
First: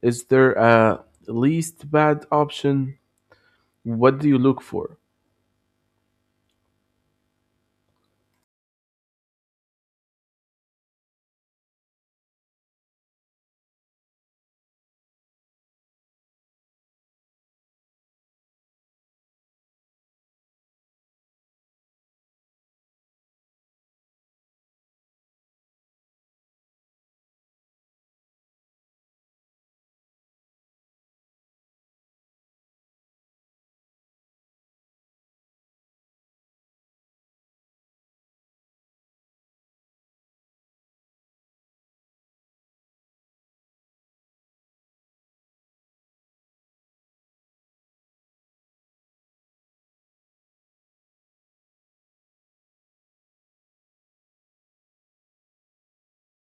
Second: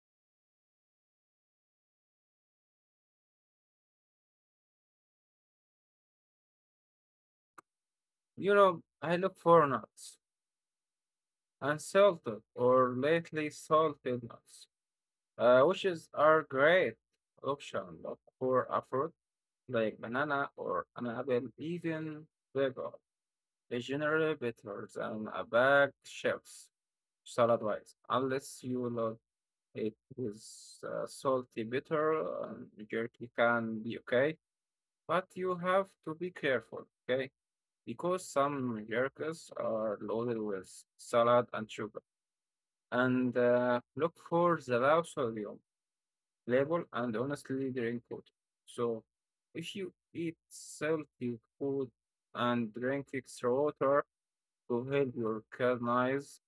Is there a least bad option? What do you look for? You know, I look for nuts, unsalted or lightly salted nuts, which is are great option, but for a fruit like banana or an apple, even bagel, is generally better than a bag shelves salad wise, unless you love it. Is salty, bitter, and jerky can be okay, but you have to be careful, okay? Because some jerkies are loaded with salad and sugar. And look for the low sodium label and honestly drink it. So if you eat salty food and drink extra water to help your kidneys,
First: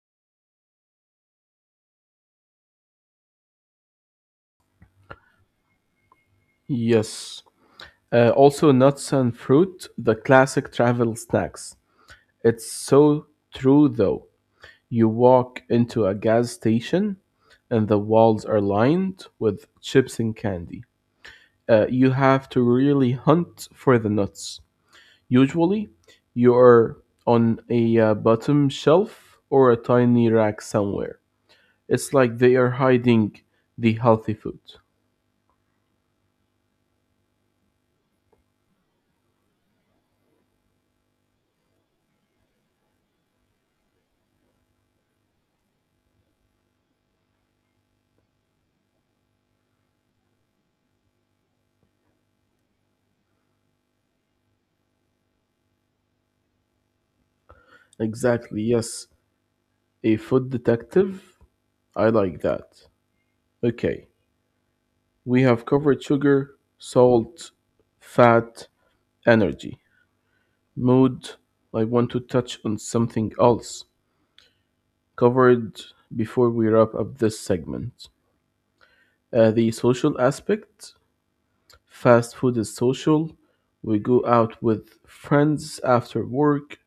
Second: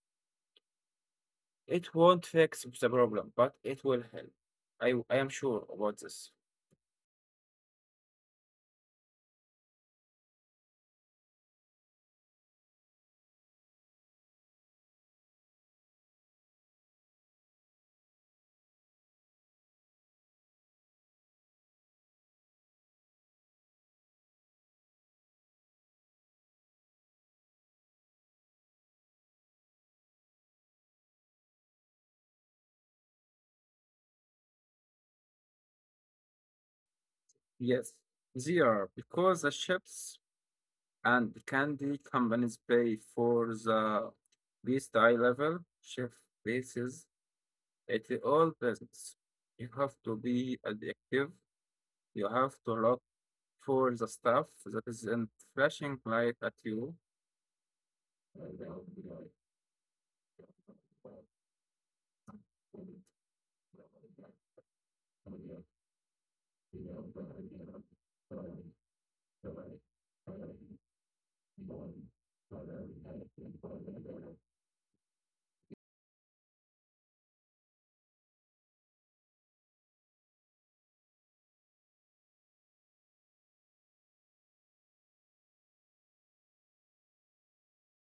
it won't fix the problem, but it will help. I am sure about this. Yes. Also, nuts and fruit, the classic travel snacks. It's so true, though. You walk into a gas station and the walls are lined with chips and candy. You have to really hunt for the nuts. Usually, you're on a bottom shelf or a tiny rack somewhere. It's like they are hiding the healthy food. Yes, they are because the ships and the candy companies pay for the least eye level chef bases at all business. You have to be addictive. You have to look for the stuff that isn't flashing light at you. Exactly, yes. A food detective? I like that. Okay, we have covered sugar, salt, fat, energy. Mood. I want to touch on something else covered before we wrap up this segment. The social aspect. Fast food is social. We go out with friends after work.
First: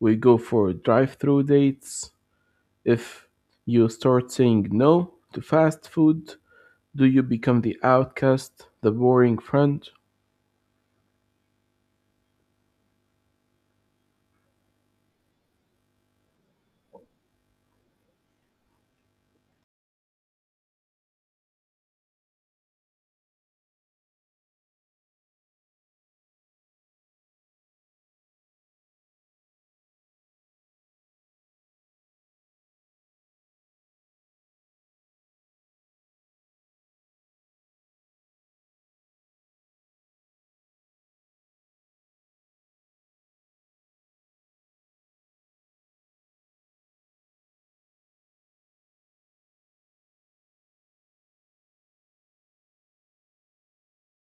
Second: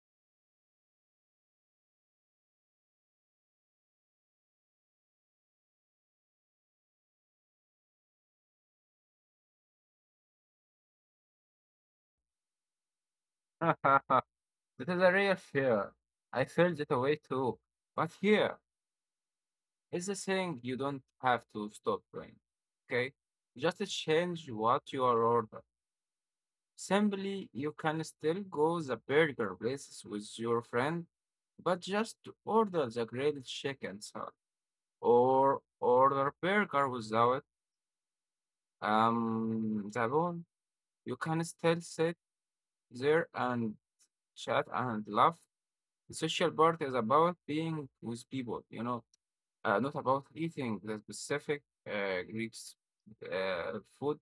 We go for drive through dates. If you start saying no to fast food, do you become the outcast, the boring friend? That is a real fear. I felt it away too. But here, it's the saying you don't have to stop praying. Okay? Just change what you are ordered. Simply, you can still go the burger places with your friend, but just order the grilled chicken salad or order burger without the bone. You can still sit there and chat and laugh. The social part is about being with people, you know, not about eating the specific uh, Greek s- food.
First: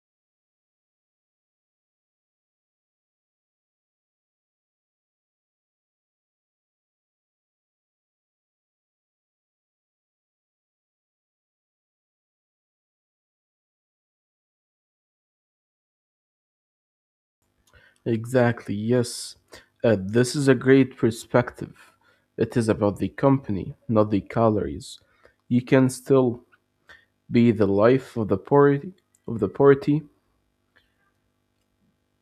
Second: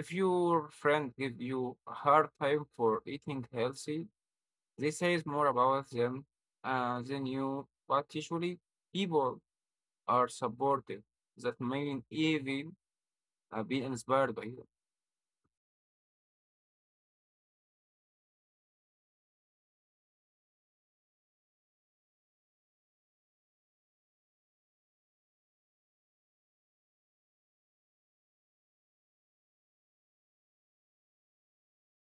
If your friend give you a hard time for eating healthy, they say more about them than you. But usually, people are supportive. That may even be inspired by you. Exactly, yes. This is a great perspective. It is about the company, not the calories. You can still be the life of the party, of the party,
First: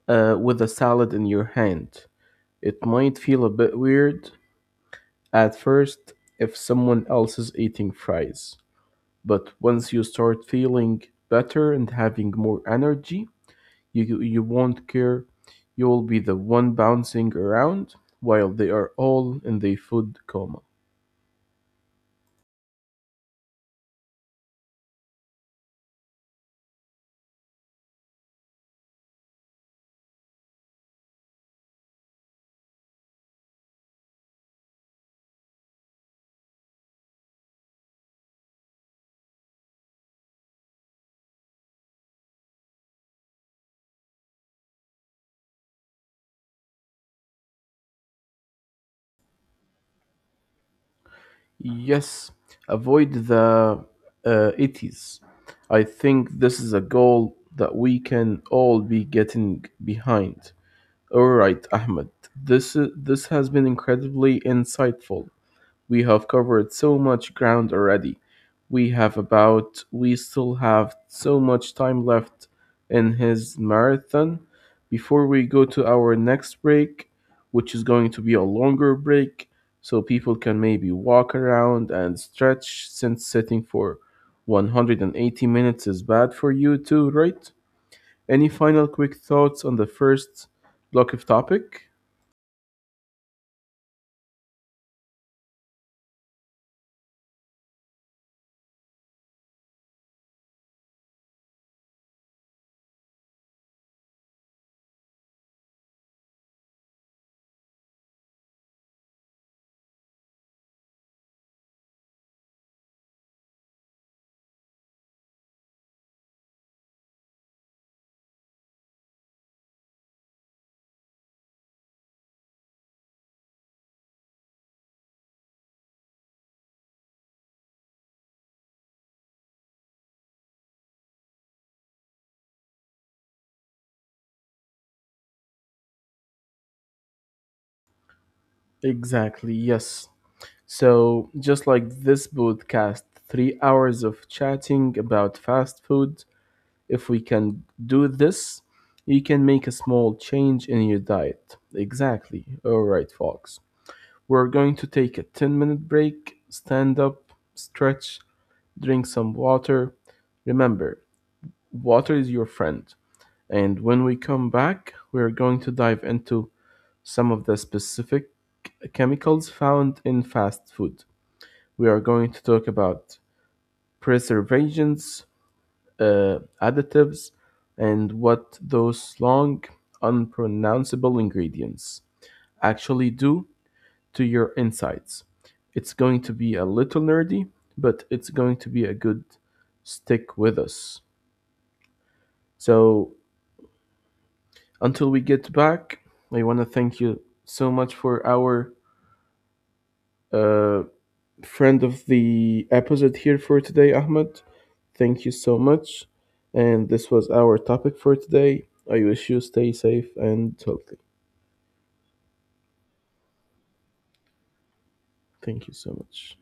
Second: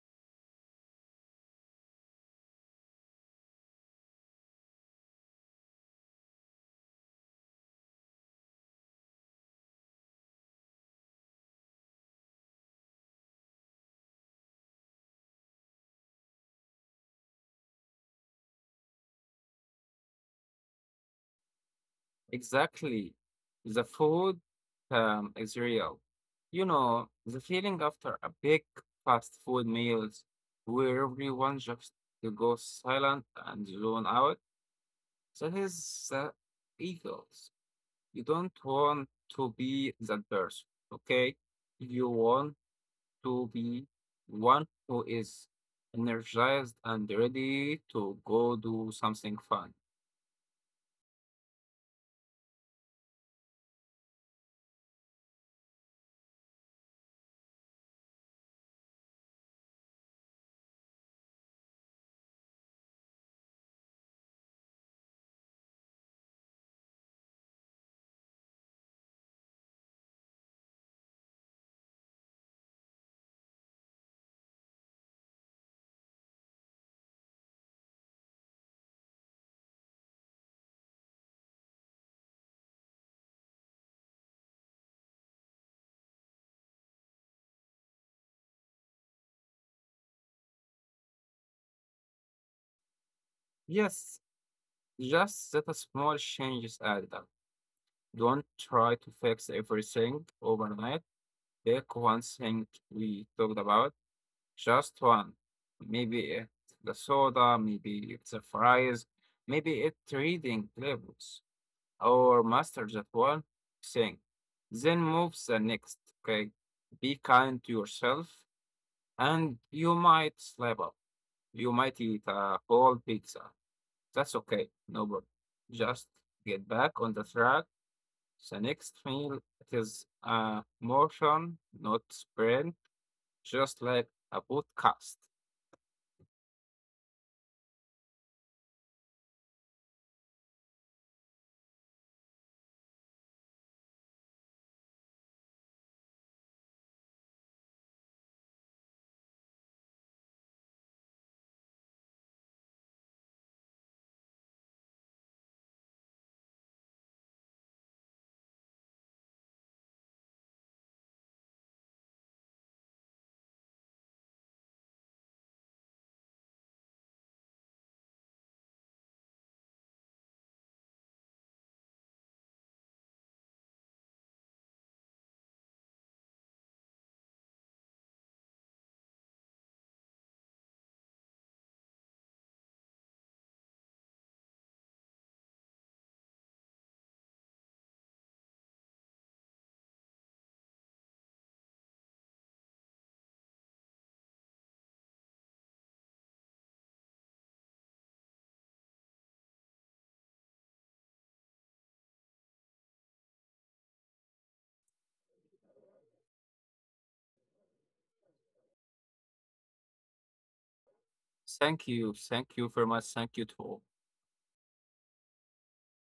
with a salad in your hand. It might feel a bit weird at first if someone else is eating fries, but once you start feeling better and having more energy, you won't care. You'll be the one bouncing around while they are all in the food coma. Exactly. The food is real. You know, the feeling after a big fast food meals where everyone just to go silent and zone out, that is the eagles. You don't want to be that person, okay? You want to be one who is energized and ready to go do something fun. Yes, avoid the itis. I think this is a goal that we can all be getting behind. All right, Ahmed. This has been incredibly insightful. We have covered so much ground already. We still have so much time left in his marathon before we go to our next break, which is going to be a longer break so people can maybe walk around and stretch since sitting for 180 minutes is bad for you too, right? Any final quick thoughts on the first block of topic? Yes, just that a small changes added. Don't try to fix everything overnight. Take one thing we talked about, just one. Maybe it's the soda, maybe it's the fries, maybe it's reading labels, or master that one thing. Then move the next, okay? Be kind to yourself, and you might slap up. You might eat a whole pizza. That's okay, no problem. Just get back on the track the next meal it is a motion, not sprint, just like a podcast. Exactly, yes. So, just like this podcast, 3 hours of chatting about fast food, if we can do this, you can make a small change in your diet. Exactly. All right, folks. We're going to take a 10-minute break, stand up, stretch, drink some water. Remember, water is your friend. And when we come back, we're going to dive into some of the specific chemicals found in fast food we are going to talk about preservations, additives, and what those long, unpronounceable ingredients actually do to your insides. It's going to be a little nerdy, but it's going to be a good stick with us. So until we get back, I want to thank you so much for our uh, friend of the episode here for today, Ahmed. Thank you so much. And this was our topic for today. I wish you stay safe and healthy. Thank you. Thank you very much. Thank you to all. Thank you so much.